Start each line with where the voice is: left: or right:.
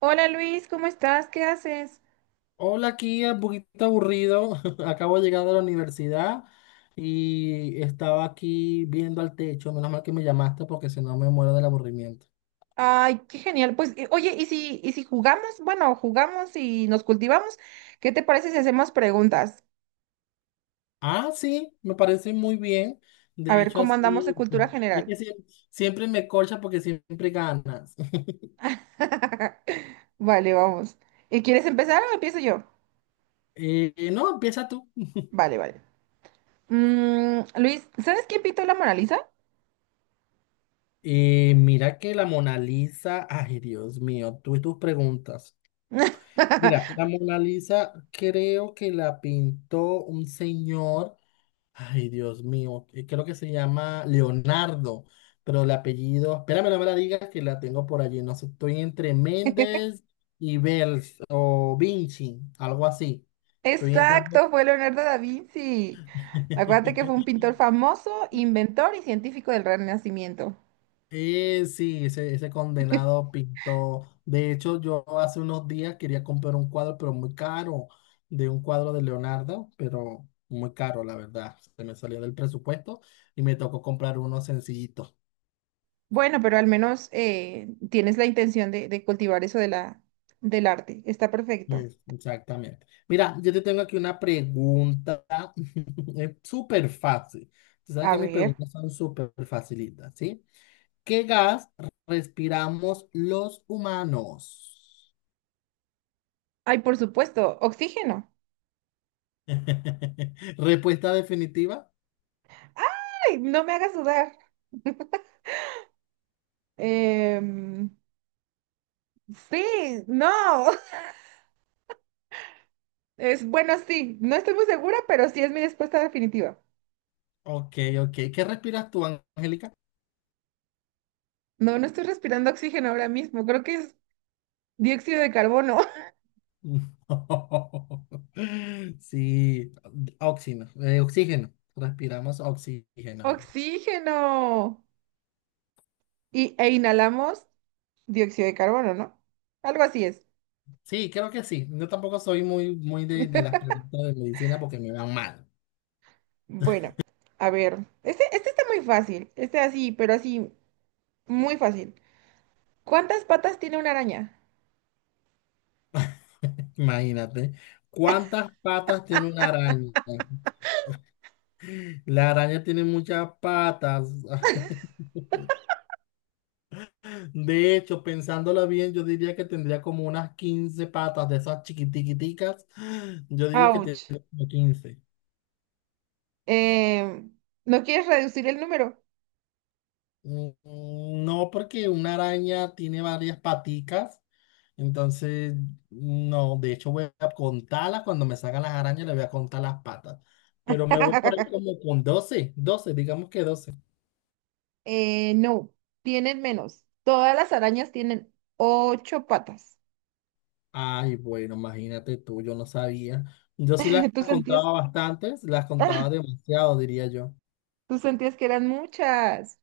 right: Hola, Luis, ¿cómo estás? ¿Qué haces?
left: Hola, aquí un poquito aburrido. Acabo de llegar de la universidad y estaba aquí viendo al techo. Menos mal que me llamaste porque si no me muero del aburrimiento.
right: Ay, qué genial. Pues, oye, ¿y si jugamos? Bueno, jugamos y nos cultivamos. ¿Qué te parece si hacemos preguntas?
left: Ah, sí, me parece muy bien.
right: A
left: De
right: ver
left: hecho,
right: cómo andamos de
left: así
right: cultura
left: es que
right: general.
left: siempre me colcha porque siempre ganas.
right: Vale, vamos. ¿Y quieres empezar o empiezo yo?
left: No, empieza tú.
right: Vale, vale. Luis, ¿sabes quién pintó la Mona Lisa?
left: Mira que la Mona Lisa, ay Dios mío, tú y tus preguntas. Mira, la Mona Lisa creo que la pintó un señor. Ay, Dios mío, creo que se llama Leonardo, pero el apellido, espérame, no me la digas que la tengo por allí, no sé, estoy entre Méndez y Bels o Vinci, algo así. Estoy entrando.
right: Exacto, fue Leonardo da Vinci. Acuérdate que fue un pintor famoso, inventor y científico del Renacimiento.
left: Sí, ese condenado pintó. De hecho, yo hace unos días quería comprar un cuadro, pero muy caro, de un cuadro de Leonardo, pero muy caro, la verdad. Se me salió del presupuesto y me tocó comprar uno sencillito.
right: Bueno, pero al menos tienes la intención de cultivar eso del arte. Está perfecto.
left: Pues, exactamente. Mira, yo te tengo aquí una pregunta. Es súper fácil. Tú sabes
right: A
left: que mis
right: ver.
left: preguntas son súper facilitas, ¿sí? ¿Qué gas respiramos los humanos?
right: Ay, por supuesto, oxígeno.
left: Respuesta definitiva.
right: ¡Ay, no me hagas dudar! Em, sí, no. Es bueno, sí. No estoy muy segura, pero sí es mi respuesta definitiva.
left: Ok, ok. ¿Qué respiras tú, Angélica?
right: No, no estoy respirando oxígeno ahora mismo. Creo que es dióxido de carbono.
left: No. Sí, oxígeno. Respiramos oxígeno.
right: ¡Oxígeno! E inhalamos dióxido de carbono, ¿no? Algo así es.
left: Sí, creo que sí. Yo tampoco soy muy de las preguntas de medicina porque me dan mal.
right: Bueno, a ver. Este está muy fácil. Este así, pero así, muy fácil. ¿Cuántas patas tiene una araña?
left: Imagínate. ¿Cuántas patas tiene una araña? La araña tiene muchas patas. De hecho, pensándolo bien, yo diría que tendría como unas 15 patas de esas chiquitiquiticas. Yo digo que tiene
right: Ouch.
left: como 15.
right: Eh, ¿No quieres reducir el número?
left: Mm, No, porque una araña tiene varias paticas. Entonces, no, de hecho voy a contarlas cuando me salgan las arañas, le voy a contar las patas. Pero me voy por ahí como con 12, 12, digamos que 12.
right: No, tienen menos. Todas las arañas tienen ocho patas.
left: Ay, bueno, imagínate tú, yo no sabía. Yo sí las
right: Tú sentías,
left: contaba bastantes, las
right: ah,
left: contaba demasiado, diría yo.
right: tú sentías que eran muchas.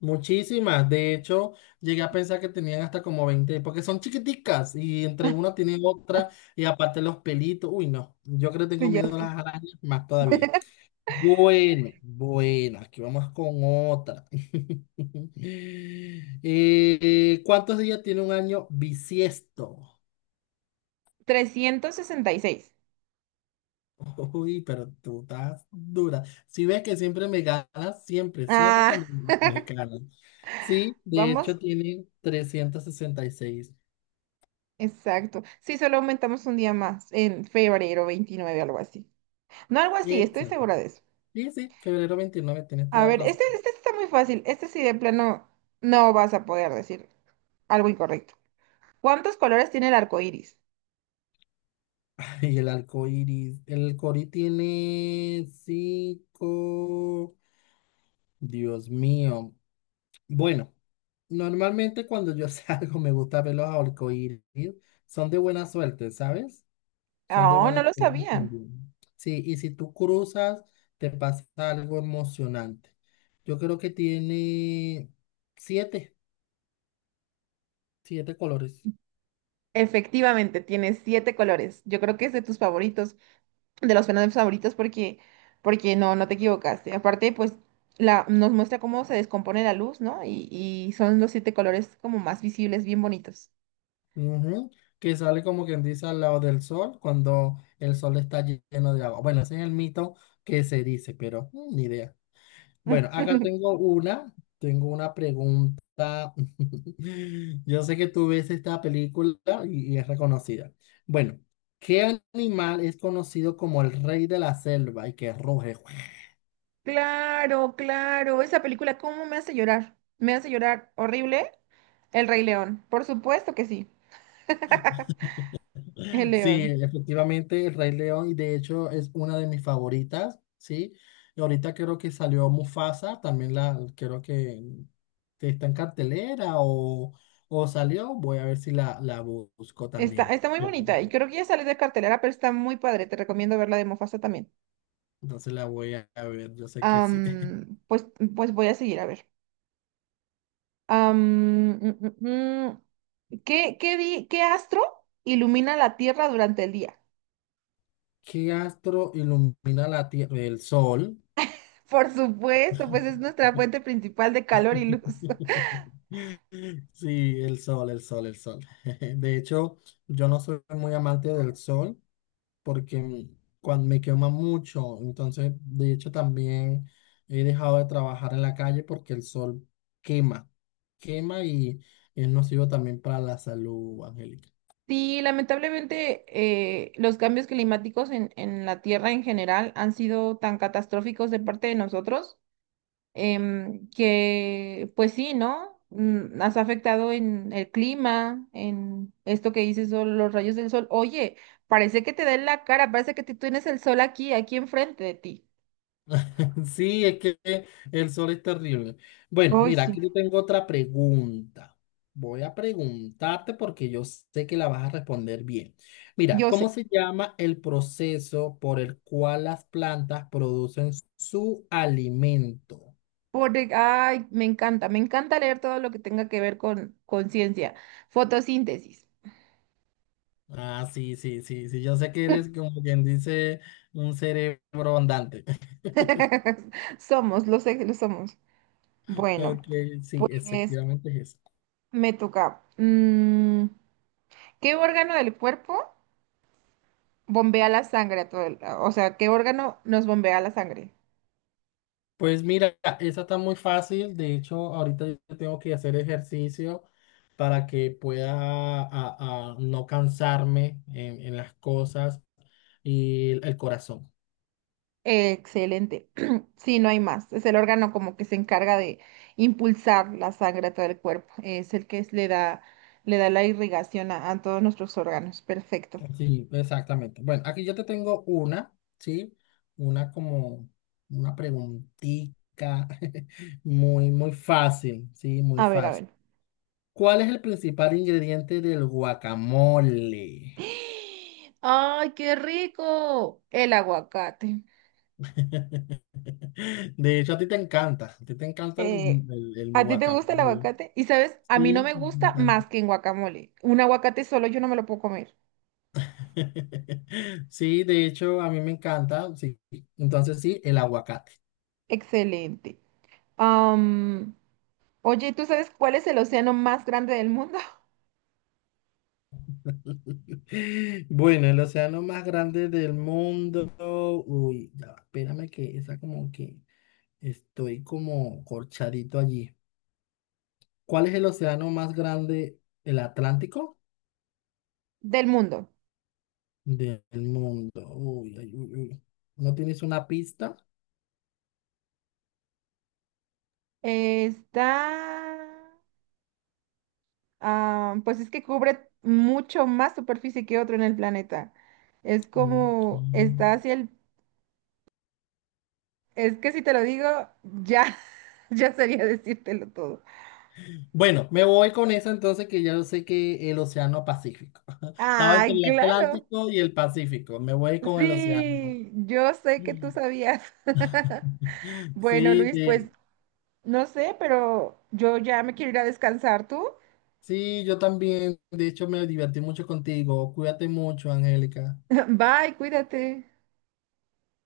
left: Muchísimas, de hecho, llegué a pensar que tenían hasta como 20, porque son chiquiticas y entre una tienen otra y aparte los pelitos. Uy, no, yo creo que
right: Sí,
left: tengo
right: ya
left: miedo
right: sé.
left: a las arañas más todavía. Bueno, bueno, aquí vamos con otra. ¿Cuántos días tiene un año bisiesto?
right: 366.
left: Uy, pero tú estás dura. Si ves que siempre me ganas, siempre
right: Ah,
left: cuando me ganas. Sí, de hecho
right: vamos.
left: tiene 366.
right: Exacto. Sí, solo aumentamos un día más, en febrero 29, algo así. No algo así, estoy
left: Exacto.
right: segura de eso.
left: Sí, sí, 29 de febrero, tienes
right: A
left: toda la
right: ver,
left: razón.
right: este está muy fácil. Este sí de plano no vas a poder decir algo incorrecto. ¿Cuántos colores tiene el arco iris?
left: Y el arco iris, el cori tiene cinco. Dios mío. Bueno, normalmente cuando yo salgo me gusta ver los arcoíris. Son de buena suerte, ¿sabes? Son de
right: Oh,
left: buena
right: no lo
left: suerte
right: sabía.
left: también. Sí, y si tú cruzas, te pasa algo emocionante. Yo creo que tiene siete, siete colores.
right: Efectivamente, tiene siete colores. Yo creo que es de tus favoritos, de los fenómenos favoritos, porque no, no te equivocaste. Aparte, pues nos muestra cómo se descompone la luz, ¿no? Y son los siete colores como más visibles, bien bonitos.
left: Ujú, que sale como quien dice al lado del sol cuando el sol está lleno de agua. Bueno, ese es el mito que se dice, pero ni idea. Bueno, acá tengo tengo una pregunta. Yo sé que tú ves esta película y es reconocida. Bueno, ¿qué animal es conocido como el rey de la selva y que ruge?
right: Claro, claro. Esa película, ¿cómo me hace llorar? Me hace llorar horrible. El Rey León. Por supuesto que sí. El
left: Sí,
right: León.
left: efectivamente, el Rey León, y de hecho es una de mis favoritas, ¿sí? Y ahorita creo que salió Mufasa, también, creo que está en cartelera o salió, voy a ver si la busco
right: Está,
left: también.
right: está muy bonita y creo que ya sale de cartelera, pero está muy padre. Te recomiendo verla de Mufasa también.
left: Entonces la voy a ver, yo sé que sí.
right: Am, pues, pues voy a seguir a ver. Am, mm, mm, mm. ¿ qué astro ilumina la Tierra durante el día?
left: ¿Qué astro ilumina la Tierra? El Sol.
right: Por supuesto, pues es nuestra fuente principal de calor y luz.
left: Sí, el sol. De hecho, yo no soy muy amante del sol porque cuando me quema mucho, entonces, de hecho, también he dejado de trabajar en la calle porque el sol quema, quema y es nocivo también para la salud, Angélica.
right: Sí, lamentablemente los cambios climáticos en la Tierra en general han sido tan catastróficos de parte de nosotros, que pues sí, ¿no? Mm, has afectado en el clima, en esto que dices, o los rayos del sol. Oye, parece que te da en la cara, parece que tú tienes el sol aquí, aquí enfrente de ti.
left: Sí, es que el sol es terrible. Bueno,
right: Hoy
left: mira,
right: sí.
left: aquí yo tengo otra pregunta. Voy a preguntarte porque yo sé que la vas a responder bien. Mira,
right: Yo
left: ¿cómo
right: sé,
left: se llama el proceso por el cual las plantas producen su alimento?
right: porque, ay, me encanta leer todo lo que tenga que ver con ciencia. Fotosíntesis.
left: Ah, sí. Yo sé que eres como quien dice un cerebro andante.
right: Somos, lo sé que lo somos. Bueno,
left: Ok, sí,
right: pues
left: efectivamente es
right: me toca. Mm, ¿qué órgano del cuerpo bombea la sangre a todo o sea, ¿qué órgano nos bombea la sangre?
left: para que pueda a no cansarme en las cosas y el corazón.
right: Excelente. Sí, no hay más. Es el órgano como que se encarga de impulsar la sangre a todo el cuerpo. Es el que le da la irrigación a todos nuestros órganos. Perfecto.
left: Sí, exactamente. Bueno, aquí yo te tengo una, ¿sí? Una como una preguntita muy fácil, ¿sí? Muy
right: A ver, a
left: fácil.
right: ver.
left: ¿Cuál es el principal ingrediente del guacamole?
right: ¡Ay, qué rico! El aguacate.
left: De hecho, a ti te encanta
right: eh,
left: el
right: ¿A ti te gusta el
left: guacamole.
right: aguacate? Y sabes, a mí no
left: Sí,
right: me gusta más que en guacamole. Un aguacate solo yo no me lo puedo comer.
left: sí, de hecho, a mí me encanta. Sí. Entonces, sí, el aguacate.
right: Excelente. Am, oye, ¿tú sabes cuál es el océano más grande del mundo?
left: Bueno, el océano más grande del mundo. Uy, ya, va, espérame que esa como que estoy como corchadito allí. ¿Cuál es el océano más grande, el Atlántico
right: Del mundo.
left: del mundo? Uy, ay, uy, uy. ¿No tienes una pista?
right: Está... ah, pues es que cubre mucho más superficie que otro en el planeta. Es
left: Ok.
right: como... Está hacia el... Es que si te lo digo, ya, ya sería decírtelo todo.
left: Bueno, me voy con eso entonces que ya yo sé que el Océano Pacífico. Estaba entre
right: Ay,
left: el
right: claro.
left: Atlántico y el Pacífico. Me voy con el Océano.
right: Sí, yo sé que tú sabías. Bueno,
left: Sí,
right: Luis, pues no sé, pero yo ya me quiero ir a descansar tú.
left: sí, yo también. De hecho, me divertí mucho contigo. Cuídate mucho, Angélica.
right: Bye, cuídate.